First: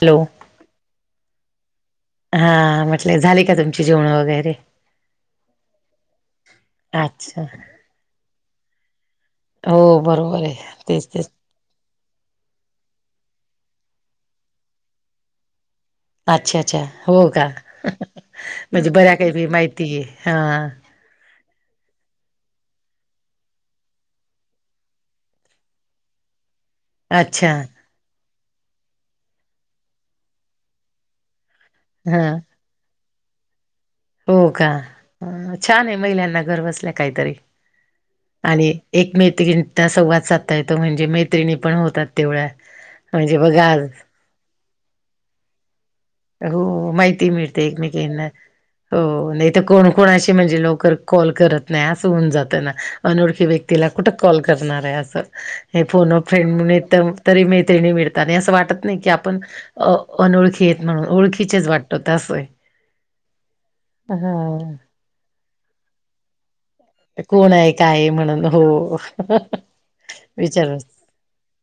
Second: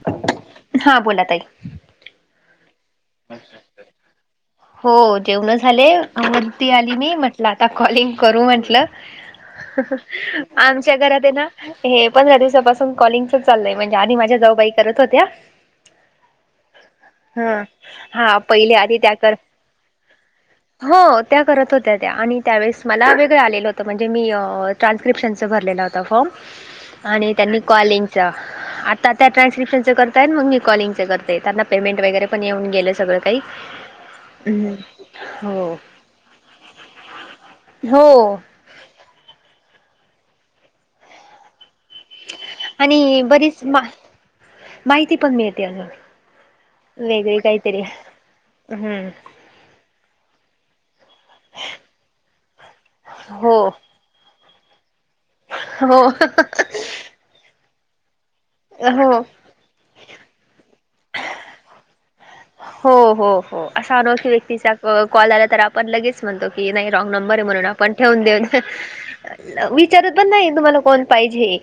Hello हा बोला ताई. हा म्हंटलं झाली का तुमची जेवणं वगैरे? हो जेवण झाली वरती आली मी अच्छा म्हटलं आता कॉलिंग करू म्हटलं, हो हा बरोबर हा आहे आमच्या तेच घरात तेच आहे ना हे पंधरा दिवसापासून कॉलिंगच च चालय म्हणजे आधी माझ्या जाऊबाई करत होत्या अच्छा अच्छा हो का. ह हा पहिले म्हणजे आधी त्या बऱ्या कर काही माहिती आहे हा हो त्या करत होत्या त्या आणि त्यावेळेस मला वेगळं आलेलं होतं म्हणजे मी ट्रान्स्क्रिप्शनचं भरलेलं होता फॉर्म [unintelligible] आणि त्यांनी कॉलिंगचं आता त्या ट्रान्स्क्रिप्शनचं करताय मग मी कॉलिंगचं करते त्यांना पेमेंट हा वगैरे पण येऊन गेलं सगळं काही. हो का हम्म. हो छान आहे महिलांना घर बसल्या काहीतरी हो आणि एकमेकींचा संवाद साधता येतो म्हणजे मैत्रिणी पण होतात. तेवळा आणि म्हणजे बरीच बघा मा आज. माहिती पण मिळते अगं, हो माहिती ही मिळते एकमेकींना हम्म हो नाही तर कोण कोणाशी म्हणजे लवकर कॉल करत नाही असं होऊन जातं ना अनोळखी हो व्यक्तीला कुठं कॉल करणार आहे असं, हे हो फोन अ फ्रेंड [inaudible] तरी मैत्रिणी मिळतात आणि असं वाटत नाही की हो आपण अनोळखी आहेत म्हणून ओळखीचेच वाटतो ते असं आहे. हो हो हो असा अनोळखी व्यक्तीचा हा. कॉल आला तर आपण लगेच म्हणतो की नाही रॉंग नंबर आहे कोण म्हणून आपण काय आहे ठेवून म्हणून हो देतो विचारत पण नाही तुम्हाला विचारूच कोण पाहिजे,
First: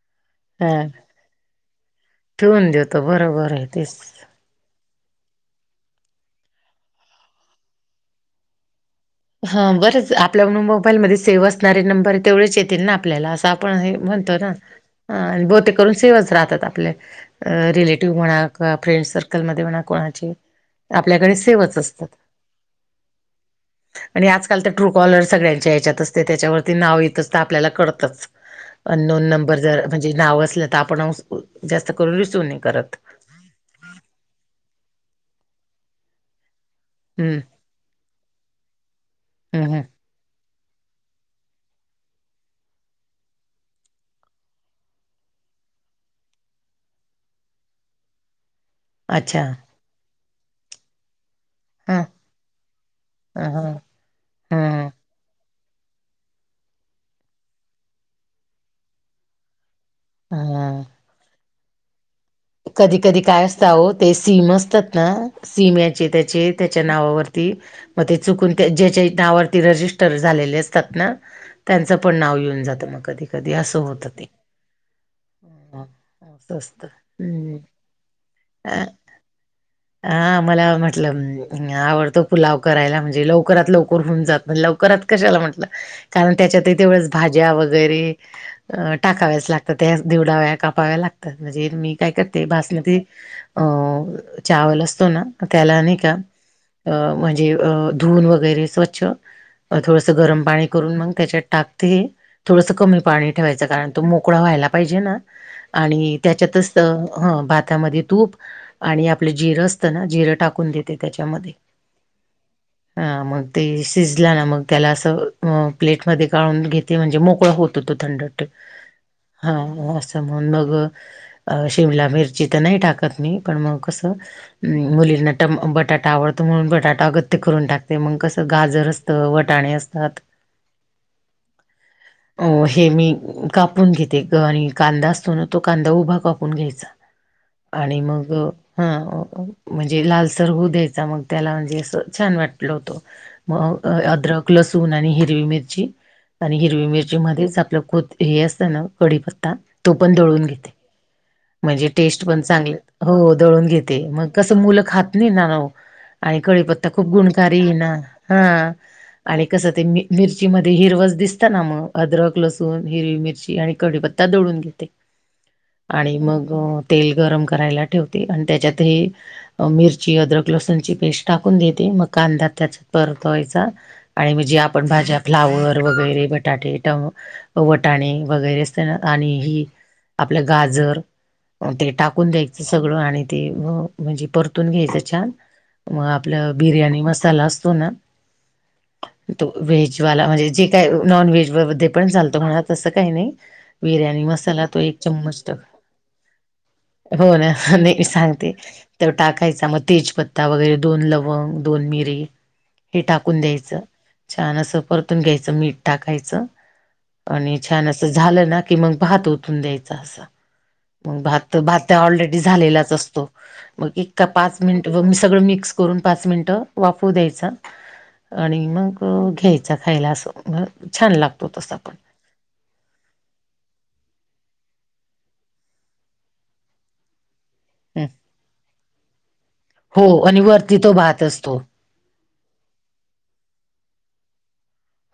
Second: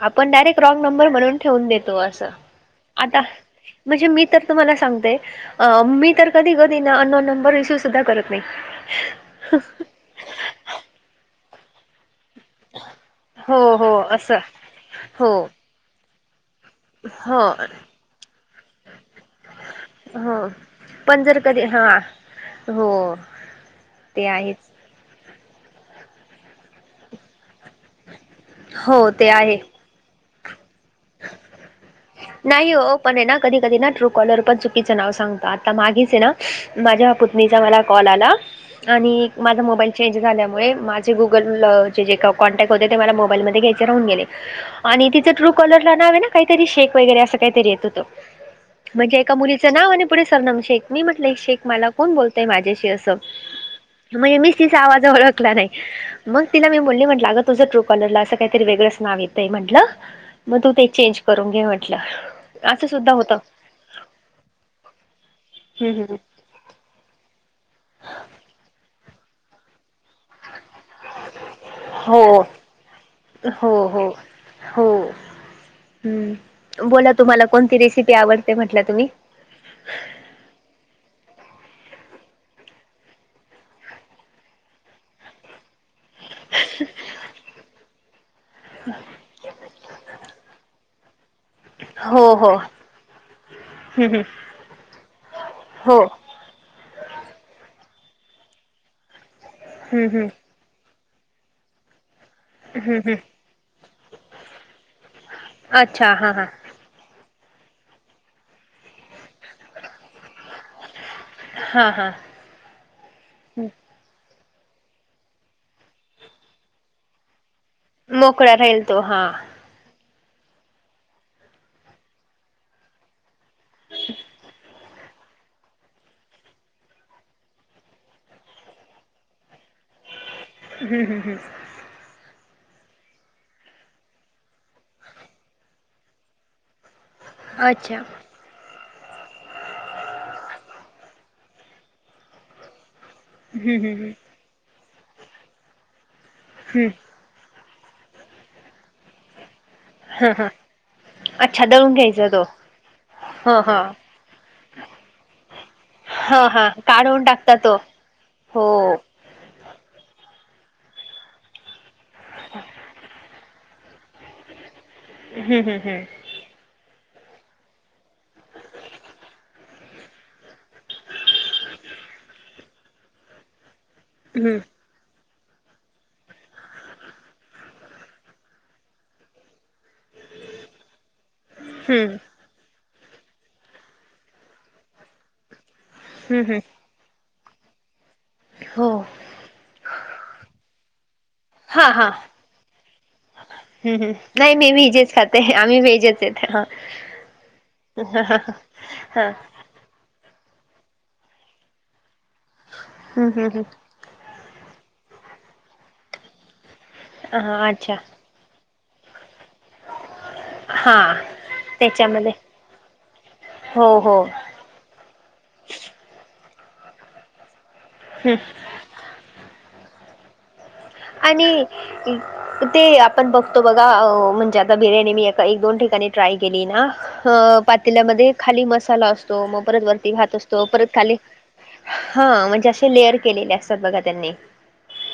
आपण डायरेक्ट हा. रॉंग नंबर म्हणून ठेवून देतो असं ठेवून देतो आता बरोबर आहे तेच. म्हणजे मी तर तुम्हाला सांगते मी तर कधी कधी ना अननोन नंबर रिसीव्ह सुद्धा करत नाही. हा बरंच आपल्या मोबाईलमध्ये सेव्ह असणारे नंबर तेवढेच येतील ना आपल्याला असं हो आपण हे हो म्हणतो असं ना हो बहुतेक करून सेवच राहतात आपले हो रिलेटिव्ह म्हणा किंवा फ्रेंड सर्कलमध्ये म्हणा, कोणाचे हो पण आपल्याकडे जर कधी सेवच हा असतात. हो. ते आणि आजकाल आहेच तर ट्रू कॉलर सगळ्यांच्या या्च्यात असते त्याच्यावरती नाव येतच तर आपल्याला कळतंच हो अननोन ते आहे. नंबर जर म्हणजे नाव असलं तर आपण जास्त करून रिसीव्ह नाही करत, हो पण आहे ना कधी कधी ना ट्रू कॉलर पण चुकीचं नाव सांगत आता मागेच आहे ना, माझ्या हम्म पुतणीचा मला कॉल आला आणि माझ हम्म हम्म मोबाईल चेंज झाल्यामुळे माझे गुगल जे जे का कॉन्टॅक्ट होते ते मला मोबाईलमध्ये घ्यायचे राहून गेले, आणि तिचं ट्रू कॉलर ला नाव आहे ना काहीतरी शेख वगैरे अस काहीतरी येत होतं म्हणजे एक एका अच्छा मुलीचं नाव आणि पुढे सरनाम शेख मी म्हटलं शेख मला हा कोण बोलतय माझ्याशी असं. ह म्हणजे ह मीच तिचा आवाज ओळखला नाही. मग तिला मी बोलली म्हटलं अगं तुझं ट्रू कॉलरला असं काहीतरी वेगळंच नाव येतंय म्हटलं. ह मग ह तू ते चेंज करून घे म्हटलं. असं कधी सुद्धा कधी होतं. काय असत आहो ते सीम असतात ना सीम हम्म याचे हम्म. त्याचे. त्याच्या नावावरती. मग ते चुकून ज्याच्या नावावरती रजिस्टर झालेले असतात ना, त्यांचं पण हो नाव येऊन जातं मग कधी कधी हो असं होत हो ते. हो हं, असं असतं हम्म बोला तुम्हाला हम्म कोणती रेसिपी आवडते म्हटलं तुम्ही. [inaudible] हा मला म्हटलं आवडतं पुलाव करायला म्हणजे लवकरात लवकर होऊन जात म्ह लवकरात. कशाला म्हटलं कारण त्याच्यातही तेवढंच भाज्या वगैरे, अ टाकाव्याच लागतात त्याच दिवडाव्या कापाव्या लागतात म्हणजे मी. काय हो करते हो बासमती अ हम्म हम्म चावल असतो ना त्याला नाही हो का. अ म्हणजे अ धुवून वैगेरे स्वच्छ. हम्म थोडंसं हम्म गरम पाणी करून मग त्याच्यात टाकते. थोडंसं हम्म कमी हम्म. पाणी ठेवायचं कारण तो मोकळा व्हायला पाहिजे ना अच्छा आणि हां हां त्याच्यातच, ह भातामध्ये तूप आणि आपलं जिरं असतं ना जिरं टाकून देत. त्याच्यामध्ये, हां हां अ मग ते शिजला ना मग त्याला असं प्लेटमध्येध्ये काढून घेते म्हणजे मोकळा होत, थंड मोकळा राहील तो हा! म मिर तर नाही सिमला मिरची टाकत म पण म कस, मुलींना टम बटाटा आवडतो म्हणून बटाटा अगत्य करून टाकते मग कसं गाजर असतं वटाणे असतं. आात, हम् हम् हम्म! अ हे मी कापून घेते ग आणि कांदा असतो ना तो कांदा उभा कापतो. फकून घ्यायचा अच्छा आणि मग, हा म्हणजे लालसर होऊ द्यायचा मग त्याला म्हणजे असं छान वाटल होतं. हम्म मग हम्म हम्म. अद्रक लसूण आणि हिरवी मिरची आणि हिरवी हम्म मिरची, मध्येच आपलं खत हे असत ना कढीपत्ता तो पण हा दळून. हा घेते अच्छा म्हणजे दळून टेस्ट घ्यायचा पण तो. चांगले हो ह दळून ह घेते मग कस मुलं खात नाही ना ना. ह आणि हा कळीपत्ता खूप काढून टाकता गुणकारी तो ना हो हा! आणि कसं ते मिरची मध्ये हिरवच दिसत ना मग अदरक लसण हिरवी मिरची आणि, कडीपत्ता दोडून घेते. हम् हम हं, आणि मग तेल गरम करायला ठेवते आणि त्याच्यातही, मिरची अद्रक लसूणची पेस्ट टाकून देते मग कांदा्या त्याच्यात परतवायचा. आणि म्हणजे हम्म आपण भाज्या फ्लावर वगैरे बटाटे टम, वटाणे वगैरे अस आणि ह आपल्या गा, जर ते हम्म टाकून द्यायचं सगळं आणि ते म्हणजे परतून घ्यायचं छान. मग हम्म आपलं हम्म बिर्याणी मसाला असतो ना. हो, व्हेजवाला म्हणजे जे काय नॉन व्हेज, हा ध्ये हा पण चालतो म्हणा तसं काही नाही हम्म हम्म बिर्याणी नाही मसाला मी तो एक व्हेजच खाते चममच, आम्ही व्हेजच आहेत हा हो ना नाही मी ह ह सांगते ते हा टाकाय, मग तेजपत्ता वगैरे, दोन लवंग दोन मिरे हे हम्म टाकून हम्म द्यायच. हम्म छान असं परतून घ्यायचं मीठ टाकायचं, आणि हा छान अच्छा असं. झालं ना की मग, भात ओतून द्यायचं असा. हा मग भात, भात्या त्याच्यामध्ये ऑलरेडी झालेलाच असतो, मग हो हो इका पाच पाच मिनटं व सगळं मिक्स करून पाच मिनटं वाफु द्यायचा, हम्म आणि मग घ्यायचा खायला असं. छान लागतो आणि तसा ते आपण बघतो बघा, म्हणजे आता बिर्याणी मी एका एक दोन ठिकाणी ट्राय केली ना, अ पण पातेल्यामध्ये खाली मसाला असतो, मग परत हो वरती भात आणि असतो वरती तो परत खाली भात असतो हां, म्हणजे अशे लेअर केलेले असतात बघा त्यांनी.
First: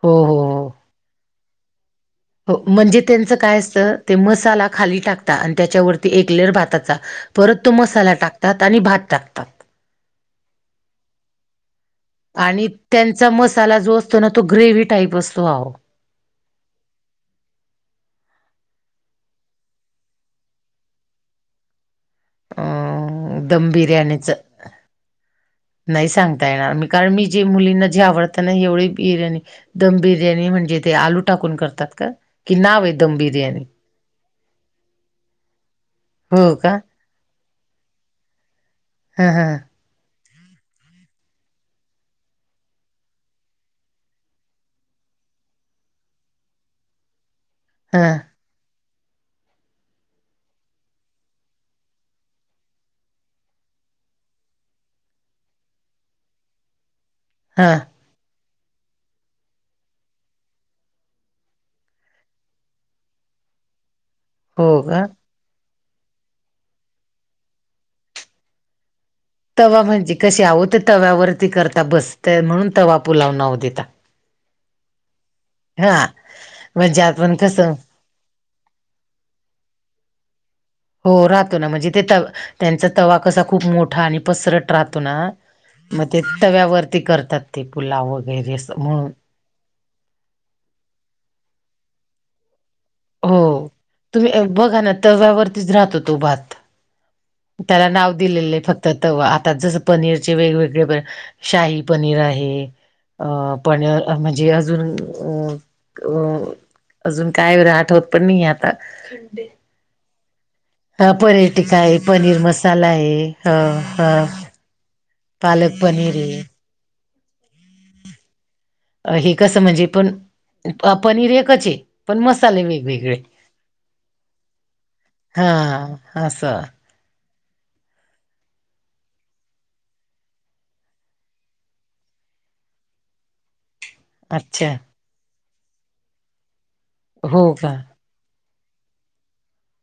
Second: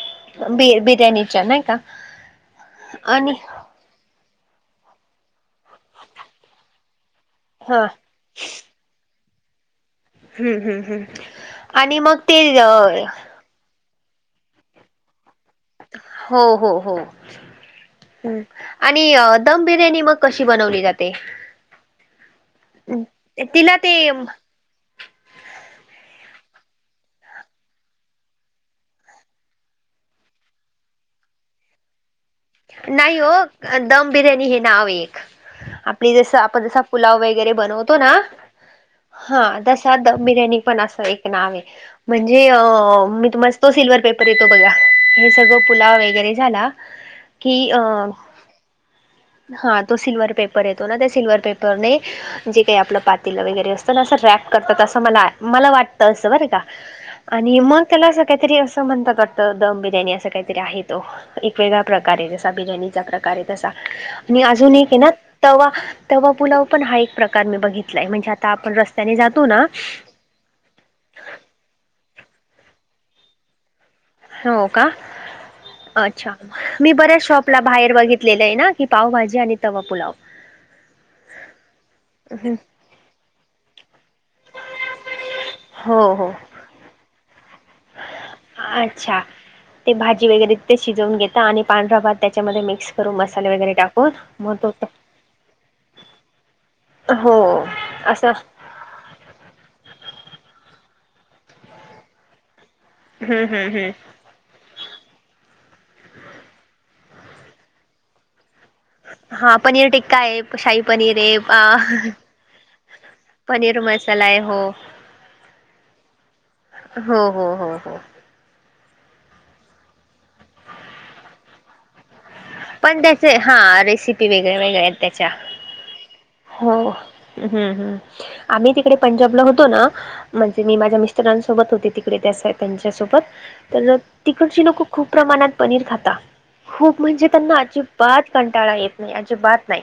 हो हो. बि हो बिर्याणीच्या नाही का. हो, म्हणजे आणि त्यांचं काय असतं, ते मसाला खाली टाकता आणि त्याच्यावरती एकलेअर भाताचा. परत तो हा मसाला टाकतात, आणि भात टाकतात. हम्म हम्म हम्म, आणि मग ते आणि त्यांचा मसाला जो असतो ना, तो ग्रेव्ही टाईप असतो. हो हो हो. आणि, दम बिर्याणी मग कशी बनवली जाते? अ दम तिला ते बिर्याणीचं नाही सांगता येणार, मी कारण मी जे मुलींना जे आवडतं ना, एवढी बिर्याणी दम बिर्याणी म्हणजे ते, आलू टाकून करतात का? कि नाव आहे दम नाही ओ, बिर्याणी दम बिर्याणी हे नाव एक, आपली जसं हो आपण का? जसं पुलाव वगैरे बनवतो ना, हा तसा बिर्याणी पण असं एक नावये. म्हणजे, मी मस्तो सिल्व्ह पेपर येतो बघा, हे सगळं पुलाव वगैरे झाला कि हा अं, हा तो सिल्वर पेपर येतो ना, त्या सिल्वर पेपरने जे काही आपलं पातेलं वगैरे असतं ना, अस रॅप करतात असं मला, मला वाटतं असं बर का.. [unintelligible] आणि मग त्याला असं काहीतरी असं म्हणतात वाटतं, दम बिर्याणी असं काहीतरी आहे तो, एक वेेगळा प्रकार. कार बिर्याणीचा प्रकारे तसा, मी अजून हो एक आहे का? ना तवा, तवा पुुलाव पण हा एक प्रकार मी बघितलाय, म्हणजे आता आपण रस्त्याने जात तवा म्हणजे कसे, आहो ते तव्यावरती करता बसते म्हणून तवा पुलाव नाव दिला. हो का अच्छा, मी म्हणजे बऱ्याच आपण शॉपला कसं बाहेर बघितलेलं आहे ना. ही पावभाजी आणि तवा पुलाव. हो राहतो ना, म्हणजे ते त त्यांचा तवा कसा खूप मोठा आणि पसरत राहतो ना हो मग ते हो तव्यावरती करतात ते, पुलाव वगैरे अस म्हणून. अच्छा ते भाजी वगैरे ते शिजवून घेतात, आणि पांढरा भात त्याच्यामध्ये मिक्स करून मसाले हो, वगैरे टाकून तुम्ही मग तो बघा ना तव्यावरतीच राहतो तो भात. हो त्याला नाव असं दिलेलंय फक् तर तवा, आता जसं पनीरचे वेगवेगळे प शाही पनीर आहे, अ हम्म हम्म पण हम्म म्हणजे अजून, अ अ अजून काय राहत ठवत पण नाही आता. हा पनीर टिक्का आहे, शाही हा आहे पनीर टिक्का आहे, अ पनीर मसाला आहे, ह पनीर हा. मसाला आहे हो पालक पनीर आहे. हो हो हो हो. हे कसं म्हणजे पण, पनीर एकच पण मसाले पण वेगवेगळे, त्याचे हा रेसिपी वेगळ्या वेगळ्या आहेत त्याच्या हा असं. हो हम्म ह् आम्ही तिकडे पंजाबला होतो ना. म्हणजे मी माझ्या मिस्टरांसोबत होते तिकडे त्या त्यांच्यासोबत तर. तिकडची अच्छा लोक खूप प्रमाणात पनीर खाता खूप म्हणजे हो त्यांना का अजिब. बात कंटाळा येत नाही अची बात नाही.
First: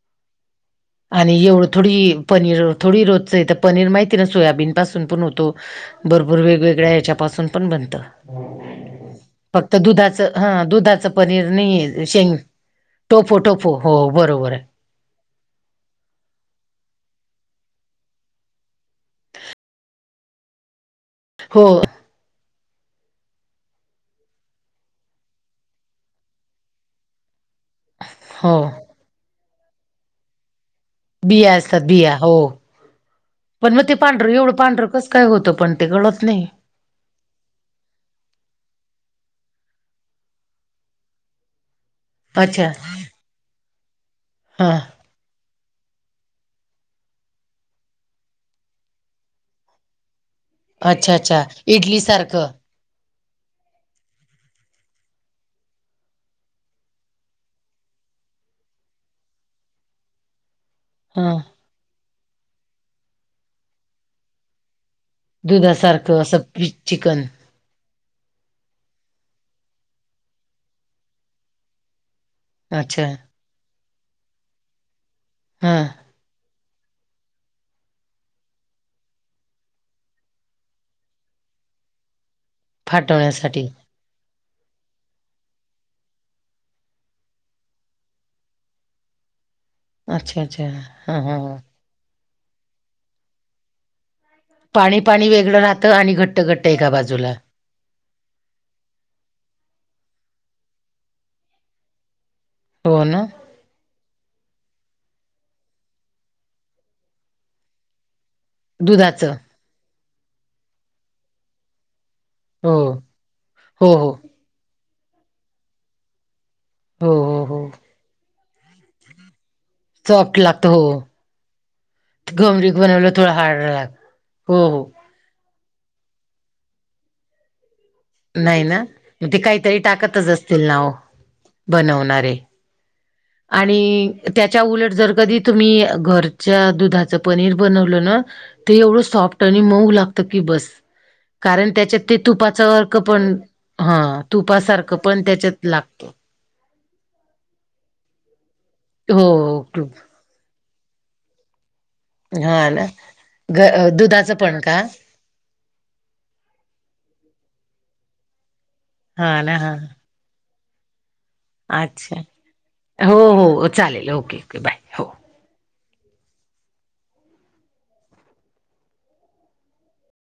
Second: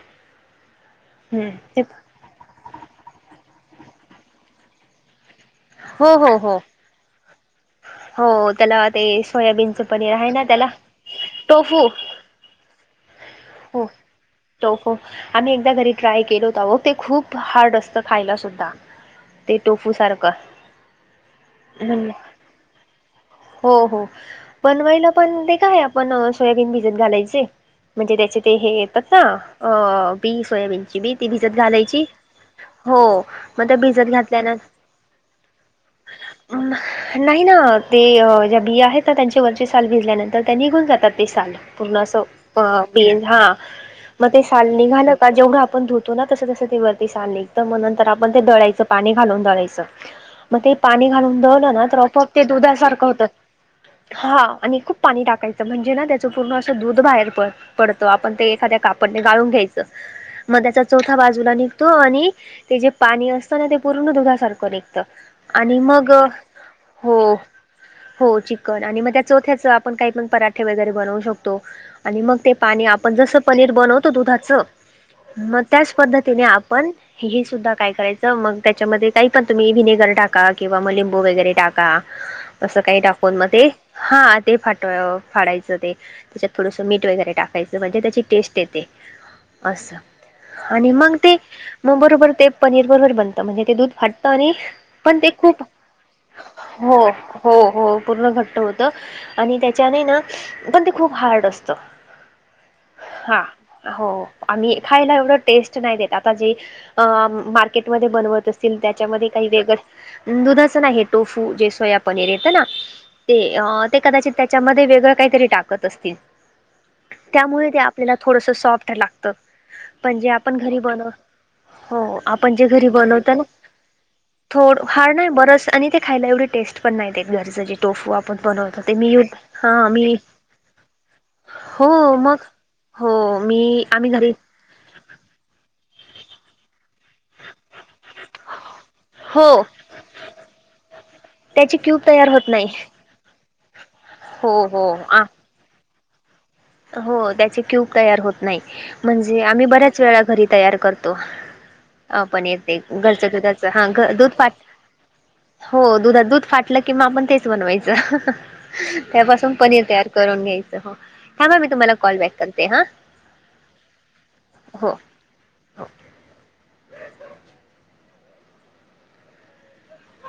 आणि हम्म एवढं ते थोडी पनीर थोडी रोजचं आहे तर पनीर माहिती आहे ना सोयाबीन पासून पण होतो. हो हो भरपूर हो वेगवेगळ्या ह्याच्यापासून पण बनतं हो त्याला ते फक्त सोयाबीनचं पनीर दुधाच आहे ना त्याला दुधा. पनीर टोफू नाही शेंग तो फोटो. हो तो हो आम्ही एकदा घरी ट्राय केलो होता ते खूप हार्ड असतं खायला सुद्धा. ते टोफू सारखं. हो हो हो. बनवायला पण ते काय आपण सोयाबीन भिजत घालायचे म्हणजे. हो ते हे येतात ना अ बी सोयाबीन ची बी ती बिया भिजत असतात घालायची. बिया हो. हो मग पण ते भिजत पांढरं घातल्या ना. एवढं पांढरं कसं काय होतं पण ते कळत नाही नाही ना ते अ ज्या बिया आहेत त्या त्यांच्या वरचे साल भिजल्यानंतर त्या निघून जातात ते साल पूर्ण अस अ अच्छा बी हा मग ते साल हा. निघाल जेवढं आपण धुतो ना तस तस ते वरती साल निघत मग नंतर आपण ते दळायचं पाणी घालून दळायचं. मग ते पाणी अच्छा घालून अच्छा दळवलं ना तर इडली आपोआप ते सारखं दुधासारखं होतं. हा आणि खूप पाणी टाकायचं म्हणजे ना त्याचं पूर्ण असं दूध बाहेर पड पडतो आपण ते एखाद्या कापडने गाळून घ्यायचं मग त्याचा चौथ्या हा बाजूला निघतो आणि. ते जे पाणी असतं ना ते पूर्ण दुधासारखं नाही. आणि मग दुधासारखं असं पी चिकन हो. हो चिकन आणि मग त्या चोथ्याच आपण काही पण पराठे वगैरे बनवू शकतो आणि मग ते पाणी अच्छा आपण जसं पनीर बनवतो दुधाचं मग हा त्याच पद्धतीने आपण हि हि सुद्धा काय करायचं मग त्याच्यामध्ये काही पण तुम्ही विनेगर टाका किंवा मग लिंबू वगैरे टाका. असं काही टाकून मग फाटवण्यासाठी ते हा ते फाटव फाडायचं ते त्याच्यात थोडंसं मीठ वगैरे टा टाकायचं म्हणजे त्याची टेस्ट येते अस अच्छा अच्छा आणि मग हा ते हा. मग बरोबर ते पनीर बरोबर बनत म्हणजे ते दूध फाट पनीर पाणी पण पाणी ते वेगळं खूप राहतं आणि घट्ट घट्ट एका हो बाजूला हो हो. पूर्ण घट्ट होतं आणि त्याच्याने ना पण ते खूप हार्ड असतं. हो ना. हा हो आम्ही खायला एवढं टेस्ट नाही देत आता जे अ मार्केटमध्ये बनवत अस तील त्याच्यामध्ये दुधाचं काही वेगळं दुधाच ना हे टोफू जे सोया पनीर ये असतं ना हो ते अ हो ते हो कदाचित त्याच्यामध्ये वेगळं काहीतरी टाकत असतील. हो हो हो त्यामुळे ते आपल्याला थोडंसं सॉफ्ट लागत. पण जे सॉफ्ट आपण लागतं घरी हो बनव हो हो आपण जे घमरीक घरी बनवलं थोडं बनवतो ना हार्ड लाग हो थोड हो हाय नाही बरच आणि ते खायला एवढी टेस्ट पण नाही घरचे जे टोफू आप ण नाही बनवतो ना ते मी मग [unintelligible] हा काहीतरी मी [unintelligible] हो बनवणारे. मग हो मी आणि आम्ही घरी त्याच्या उलट जर कधी तुम्ही घरच्या दुधाच पनीर बनवलं ना ते एवढं सॉफ्ट हो आणि मऊ लागत की बस कारण त्याची क्यूब त्याच्यात ते तयार होत तुपाचा नाही. अर्क पण हा हो हो तुपासारखं पण आ त्याच्यात लाग हो त्याचे क्यूब तयार होत नाही हो म्हणजे हो आम्ही तूप. बऱ्याच वेळा घरी तयार कर तो हा पण हा येतय ना घरच्या ग दुधाच हा अ दूध दुधाचं फाट पण का हो दुधात दूध फाटलं कि म आपण तेच बनवायचं. हा त्यापासून ना हा पनीर तयार करून घ्यायचं ह अच्छा हो हो चालेल ओके ओके बाय. हो. हो